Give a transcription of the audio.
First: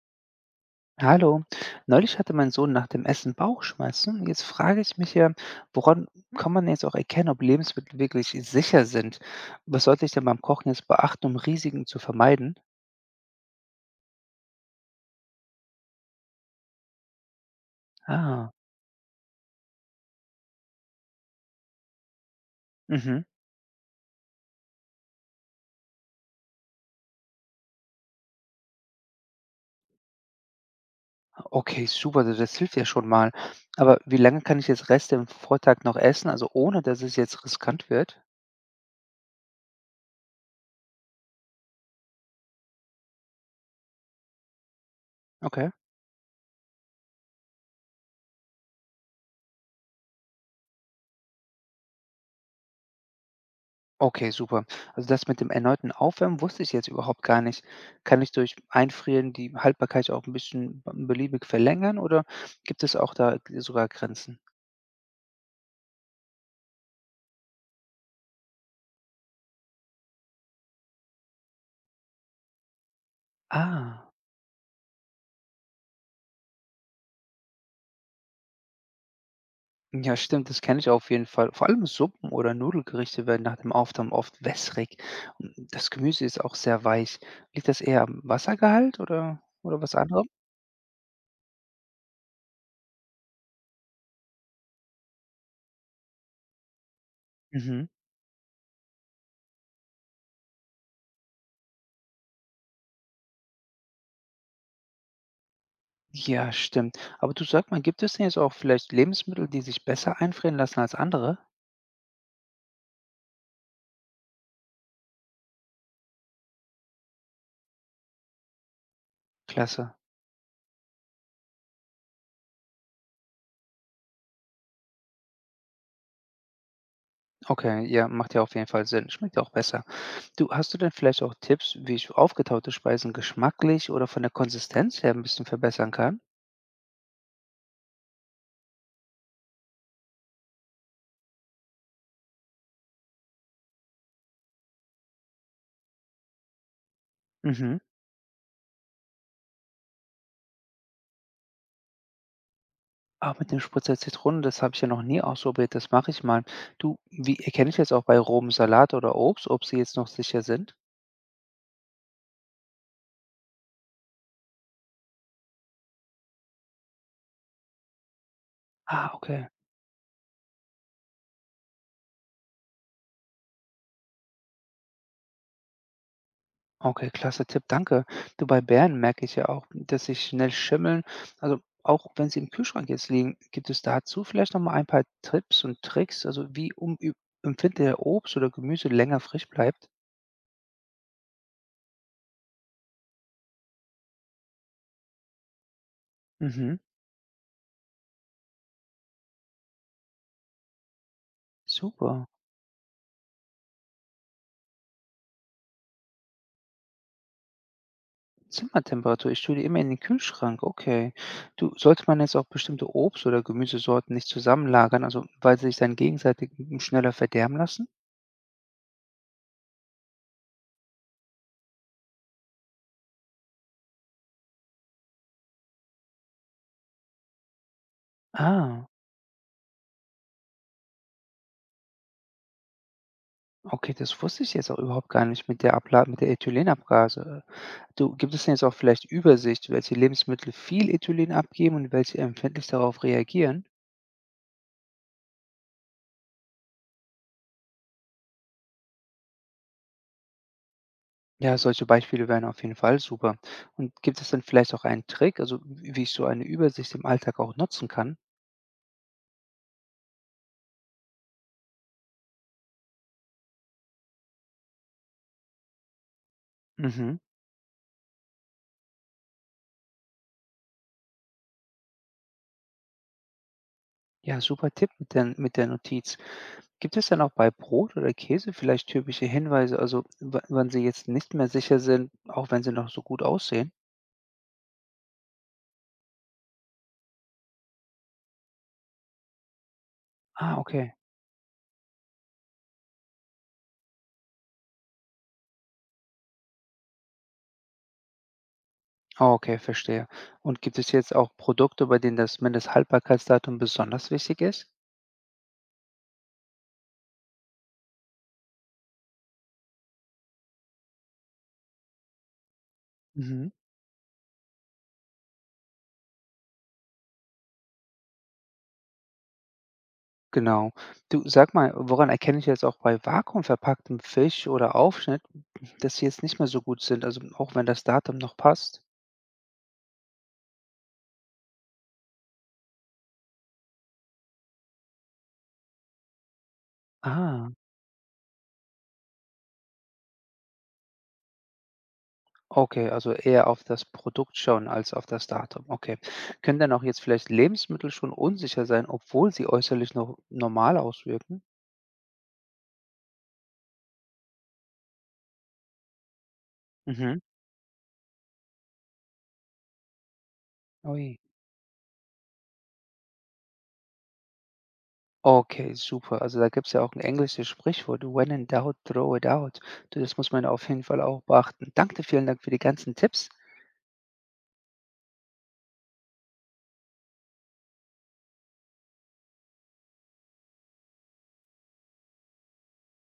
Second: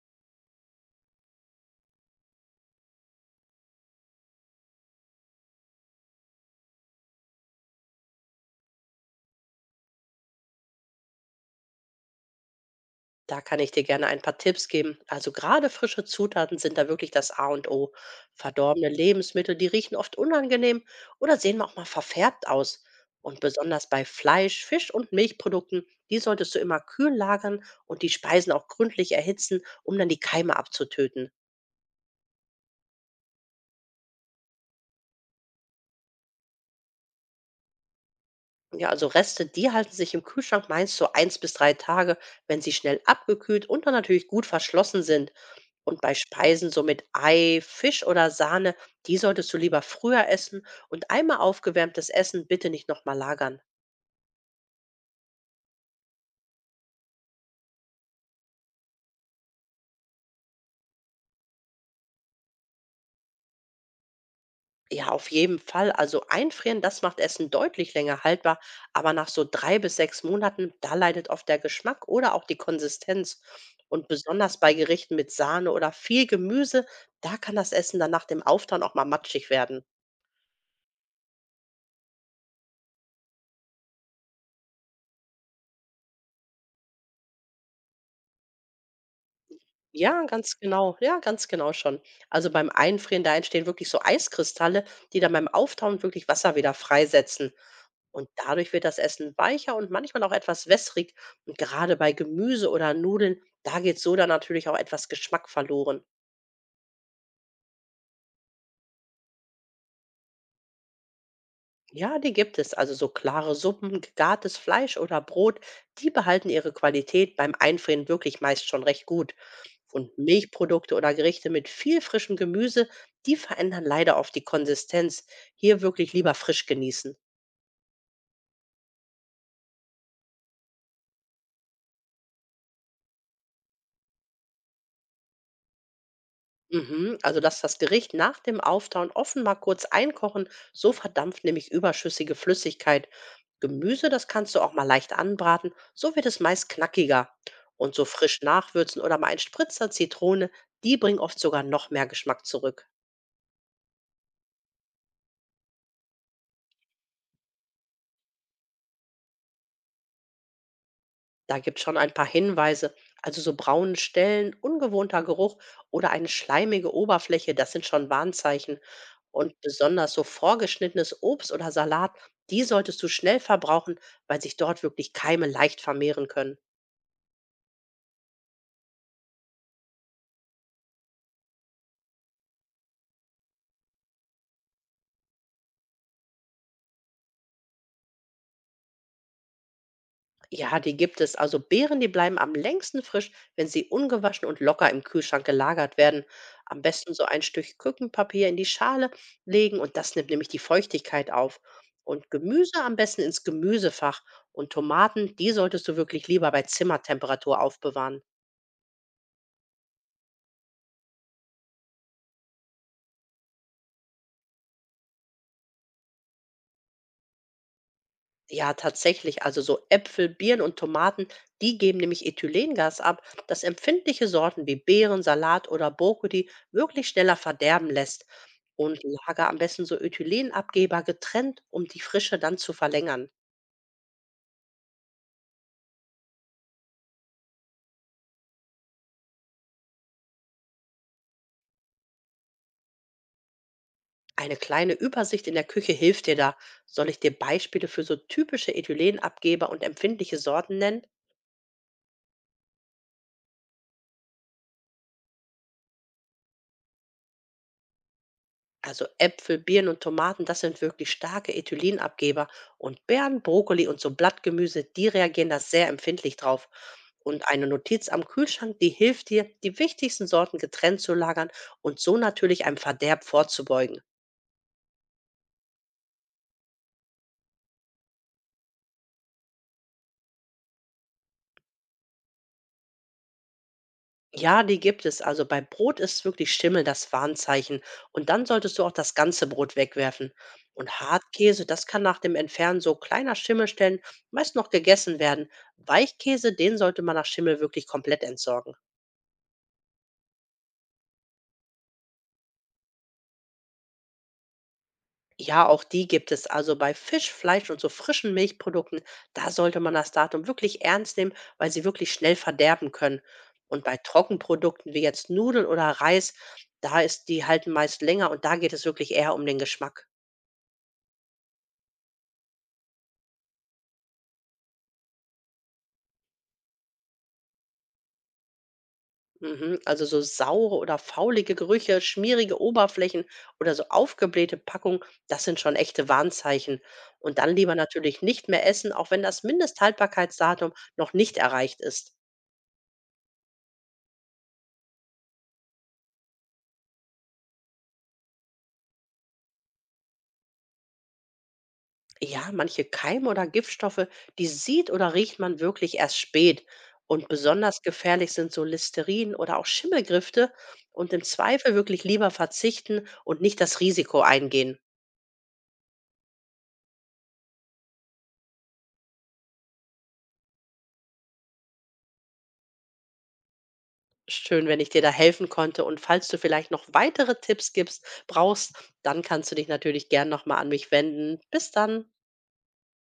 Hallo, neulich hatte mein Sohn nach dem Essen Bauchschmerzen. Jetzt frage ich mich ja, woran kann man jetzt auch erkennen, ob Lebensmittel wirklich sicher sind? Was sollte ich denn beim Kochen jetzt beachten, um Risiken zu vermeiden? Da kann ich dir gerne ein paar Tipps geben. Also gerade frische Zutaten sind da wirklich das A und O. Ah, Verdorbene Lebensmittel, die riechen oft unangenehm oder sehen auch mal verfärbt aus. mhm. Und besonders bei Fleisch, Fisch und Milchprodukten, die solltest du immer kühl lagern und die Speisen auch gründlich erhitzen, um dann die Keime abzutöten. Okay, super, das hilft ja schon mal. Aber wie lange kann ich jetzt Reste im Vortag noch essen, also ohne dass es jetzt riskant wird? Ja, also Reste, die halten sich im Kühlschrank meist so 1 bis 3 Tage, wenn sie schnell abgekühlt und dann natürlich gut verschlossen sind. Okay. Und bei Speisen so mit Ei, Fisch oder Sahne, die solltest du lieber früher essen und einmal aufgewärmtes Essen bitte nicht nochmal lagern. Okay, super. Also das mit dem erneuten Aufwärmen wusste ich jetzt überhaupt gar nicht. Kann ich durch Einfrieren die Haltbarkeit auch ein bisschen beliebig verlängern oder gibt es auch da sogar Grenzen? Ja, auf jeden Fall. Also einfrieren, das macht Essen deutlich länger haltbar, aber nach so 3 bis 6 Monaten, da leidet oft der Geschmack oder auch die Konsistenz. Und Ah, besonders bei Gerichten mit Sahne oder viel Gemüse, da kann das Essen dann nach dem Auftauen auch mal matschig werden. ja, stimmt, das kenne ich auf jeden Fall. Vor allem Suppen oder Nudelgerichte werden nach dem Aufwärmen oft wässrig. Und das Gemüse ist auch sehr weich. Liegt das eher am Wassergehalt oder was Ja, anderem? ganz genau. Ja, ganz genau schon. Also beim Einfrieren, da entstehen wirklich so Eiskristalle, die dann beim Auftauen wirklich Wasser wieder freisetzen. Mhm. Und dadurch wird das Essen weicher und manchmal auch etwas wässrig. Und gerade bei Gemüse oder Nudeln, da geht so dann natürlich auch etwas Geschmack verloren. Ja, stimmt. Aber du, sag mal, gibt es denn jetzt auch vielleicht Lebensmittel, die sich besser einfrieren lassen als andere? Ja, die gibt es. Also so klare Suppen, gegartes Fleisch oder Brot, die behalten ihre Qualität beim Einfrieren wirklich meist schon recht gut. Klasse. Und Milchprodukte oder Gerichte mit viel frischem Gemüse, die verändern leider oft die Konsistenz. Hier wirklich lieber frisch genießen. Okay, ja, macht ja auf jeden Fall Sinn. Schmeckt ja auch besser. Du, hast du denn vielleicht auch Tipps, wie ich aufgetaute Speisen geschmacklich oder von der Konsistenz her ein bisschen verbessern kann? Mhm, also lass das Gericht nach dem Auftauen offen mal kurz einkochen, so verdampft nämlich überschüssige Flüssigkeit. Gemüse, das kannst du auch mal leicht anbraten, so wird es meist knackiger. Mhm. Und so frisch nachwürzen oder mal ein Spritzer Zitrone, die bringen oft sogar noch mehr Geschmack zurück. Ah, mit dem Spritzer Zitrone, das habe ich ja noch nie ausprobiert. Das mache ich mal. Du, wie erkenne ich jetzt auch bei rohem Salat oder Obst, ob sie jetzt noch sicher sind? Da gibt's schon ein paar Hinweise. Also so braune Stellen, ungewohnter Geruch oder eine schleimige Oberfläche, das sind schon Warnzeichen. Ah, okay. Und besonders so vorgeschnittenes Obst oder Salat, die solltest du schnell verbrauchen, weil sich dort wirklich Keime leicht vermehren können. Okay, klasse Tipp, danke. Du, bei Bären merke ich ja auch, dass sie schnell schimmeln. Also auch wenn sie im Kühlschrank jetzt liegen, gibt es dazu vielleicht noch mal ein paar Tipps und Tricks, also wie empfindlich der Obst oder Gemüse länger frisch bleibt? Ja, die gibt es. Also Beeren, die bleiben am längsten frisch, wenn sie ungewaschen und locker im Kühlschrank gelagert werden. Mhm, Am besten so ein Stück Küchenpapier in die Schale legen und das nimmt nämlich die Feuchtigkeit auf. super. Und Gemüse am besten ins Gemüsefach. Und Tomaten, die solltest du wirklich lieber bei Zimmertemperatur aufbewahren. Zimmertemperatur, ich tue die immer in den Kühlschrank, okay. Du, sollte man jetzt auch bestimmte Obst- oder Gemüsesorten nicht zusammenlagern, also weil sie sich dann gegenseitig schneller verderben lassen? Ja, tatsächlich. Also so Äpfel, Birnen und Tomaten, die geben nämlich Ethylengas ab, das empfindliche Sorten wie Beeren, Salat oder Brokkoli wirklich schneller verderben lässt. Ah, Und lager am besten so Ethylenabgeber getrennt, um die Frische dann zu verlängern. okay, das wusste ich jetzt auch überhaupt gar nicht mit der Abla mit der Ethylenabgase. Du, gibt es denn jetzt auch vielleicht Übersicht, welche Lebensmittel viel Ethylen abgeben und welche empfindlich darauf reagieren? Eine kleine Übersicht in der Küche hilft dir da. Soll ich dir Beispiele für so typische Ethylenabgeber und empfindliche Sorten nennen? Ja, solche Beispiele wären auf jeden Fall super. Und gibt es dann vielleicht auch einen Trick, also wie ich so eine Übersicht im Alltag auch nutzen kann? Also Äpfel, Birnen und Tomaten, das sind wirklich starke Ethylenabgeber. Und Beeren, Brokkoli und so Blattgemüse, die reagieren da sehr empfindlich drauf. Mhm. Und eine Notiz am Kühlschrank, die hilft dir, die wichtigsten Sorten getrennt zu lagern und so natürlich einem Verderb vorzubeugen. Ja, super Tipp mit der Notiz. Gibt es dann auch bei Brot oder Käse vielleicht typische Hinweise, also wann sie jetzt nicht mehr sicher sind, auch wenn sie noch so gut aussehen? Ja, die gibt es. Also bei Brot ist wirklich Schimmel das Warnzeichen. Und dann solltest du auch das ganze Brot wegwerfen. Ah, okay. Und Hartkäse, das kann nach dem Entfernen so kleiner Schimmelstellen meist noch gegessen werden. Weichkäse, den sollte man nach Schimmel wirklich komplett entsorgen. Ah, okay, verstehe. Und gibt es jetzt auch Produkte, bei denen das Mindesthaltbarkeitsdatum besonders wichtig ist? Ja, auch die gibt es. Also bei Fisch, Fleisch und so frischen Milchprodukten, da sollte man das Datum wirklich ernst nehmen, weil sie wirklich schnell verderben können. Mhm, Und bei Trockenprodukten wie jetzt Nudeln oder Reis, da ist die halten meist länger und da geht es wirklich eher um den Geschmack. genau. Du, sag mal, woran erkenne ich jetzt auch bei vakuumverpacktem Fisch oder Aufschnitt, dass sie jetzt nicht mehr so gut sind, also auch wenn das Datum noch passt? Mhm. Also so saure oder faulige Gerüche, schmierige Oberflächen oder so aufgeblähte Packungen, das sind schon echte Warnzeichen. Und Ah, dann lieber natürlich nicht mehr essen, auch wenn das Mindesthaltbarkeitsdatum noch nicht erreicht ist. okay, also eher auf das Produkt schauen als auf das Datum. Okay. Können dann auch jetzt vielleicht Lebensmittel schon unsicher sein, obwohl sie äußerlich noch normal auswirken? Ja, manche Keime oder Giftstoffe, die sieht oder riecht man wirklich erst spät. Mhm. Und besonders gefährlich sind so Listerin oder auch Schimmelgrifte und Ui. im Zweifel wirklich lieber verzichten und nicht das Risiko eingehen. Okay, super. Also da gibt es ja auch ein englisches Sprichwort, when in doubt, throw it out. Du, das muss man auf jeden Fall auch beachten. Danke, vielen Dank für die ganzen Tipps. Schön, wenn ich dir da helfen konnte. Und falls du vielleicht noch weitere Tipps gibst, brauchst, dann kannst du dich natürlich gern nochmal an mich wenden. Bis dann.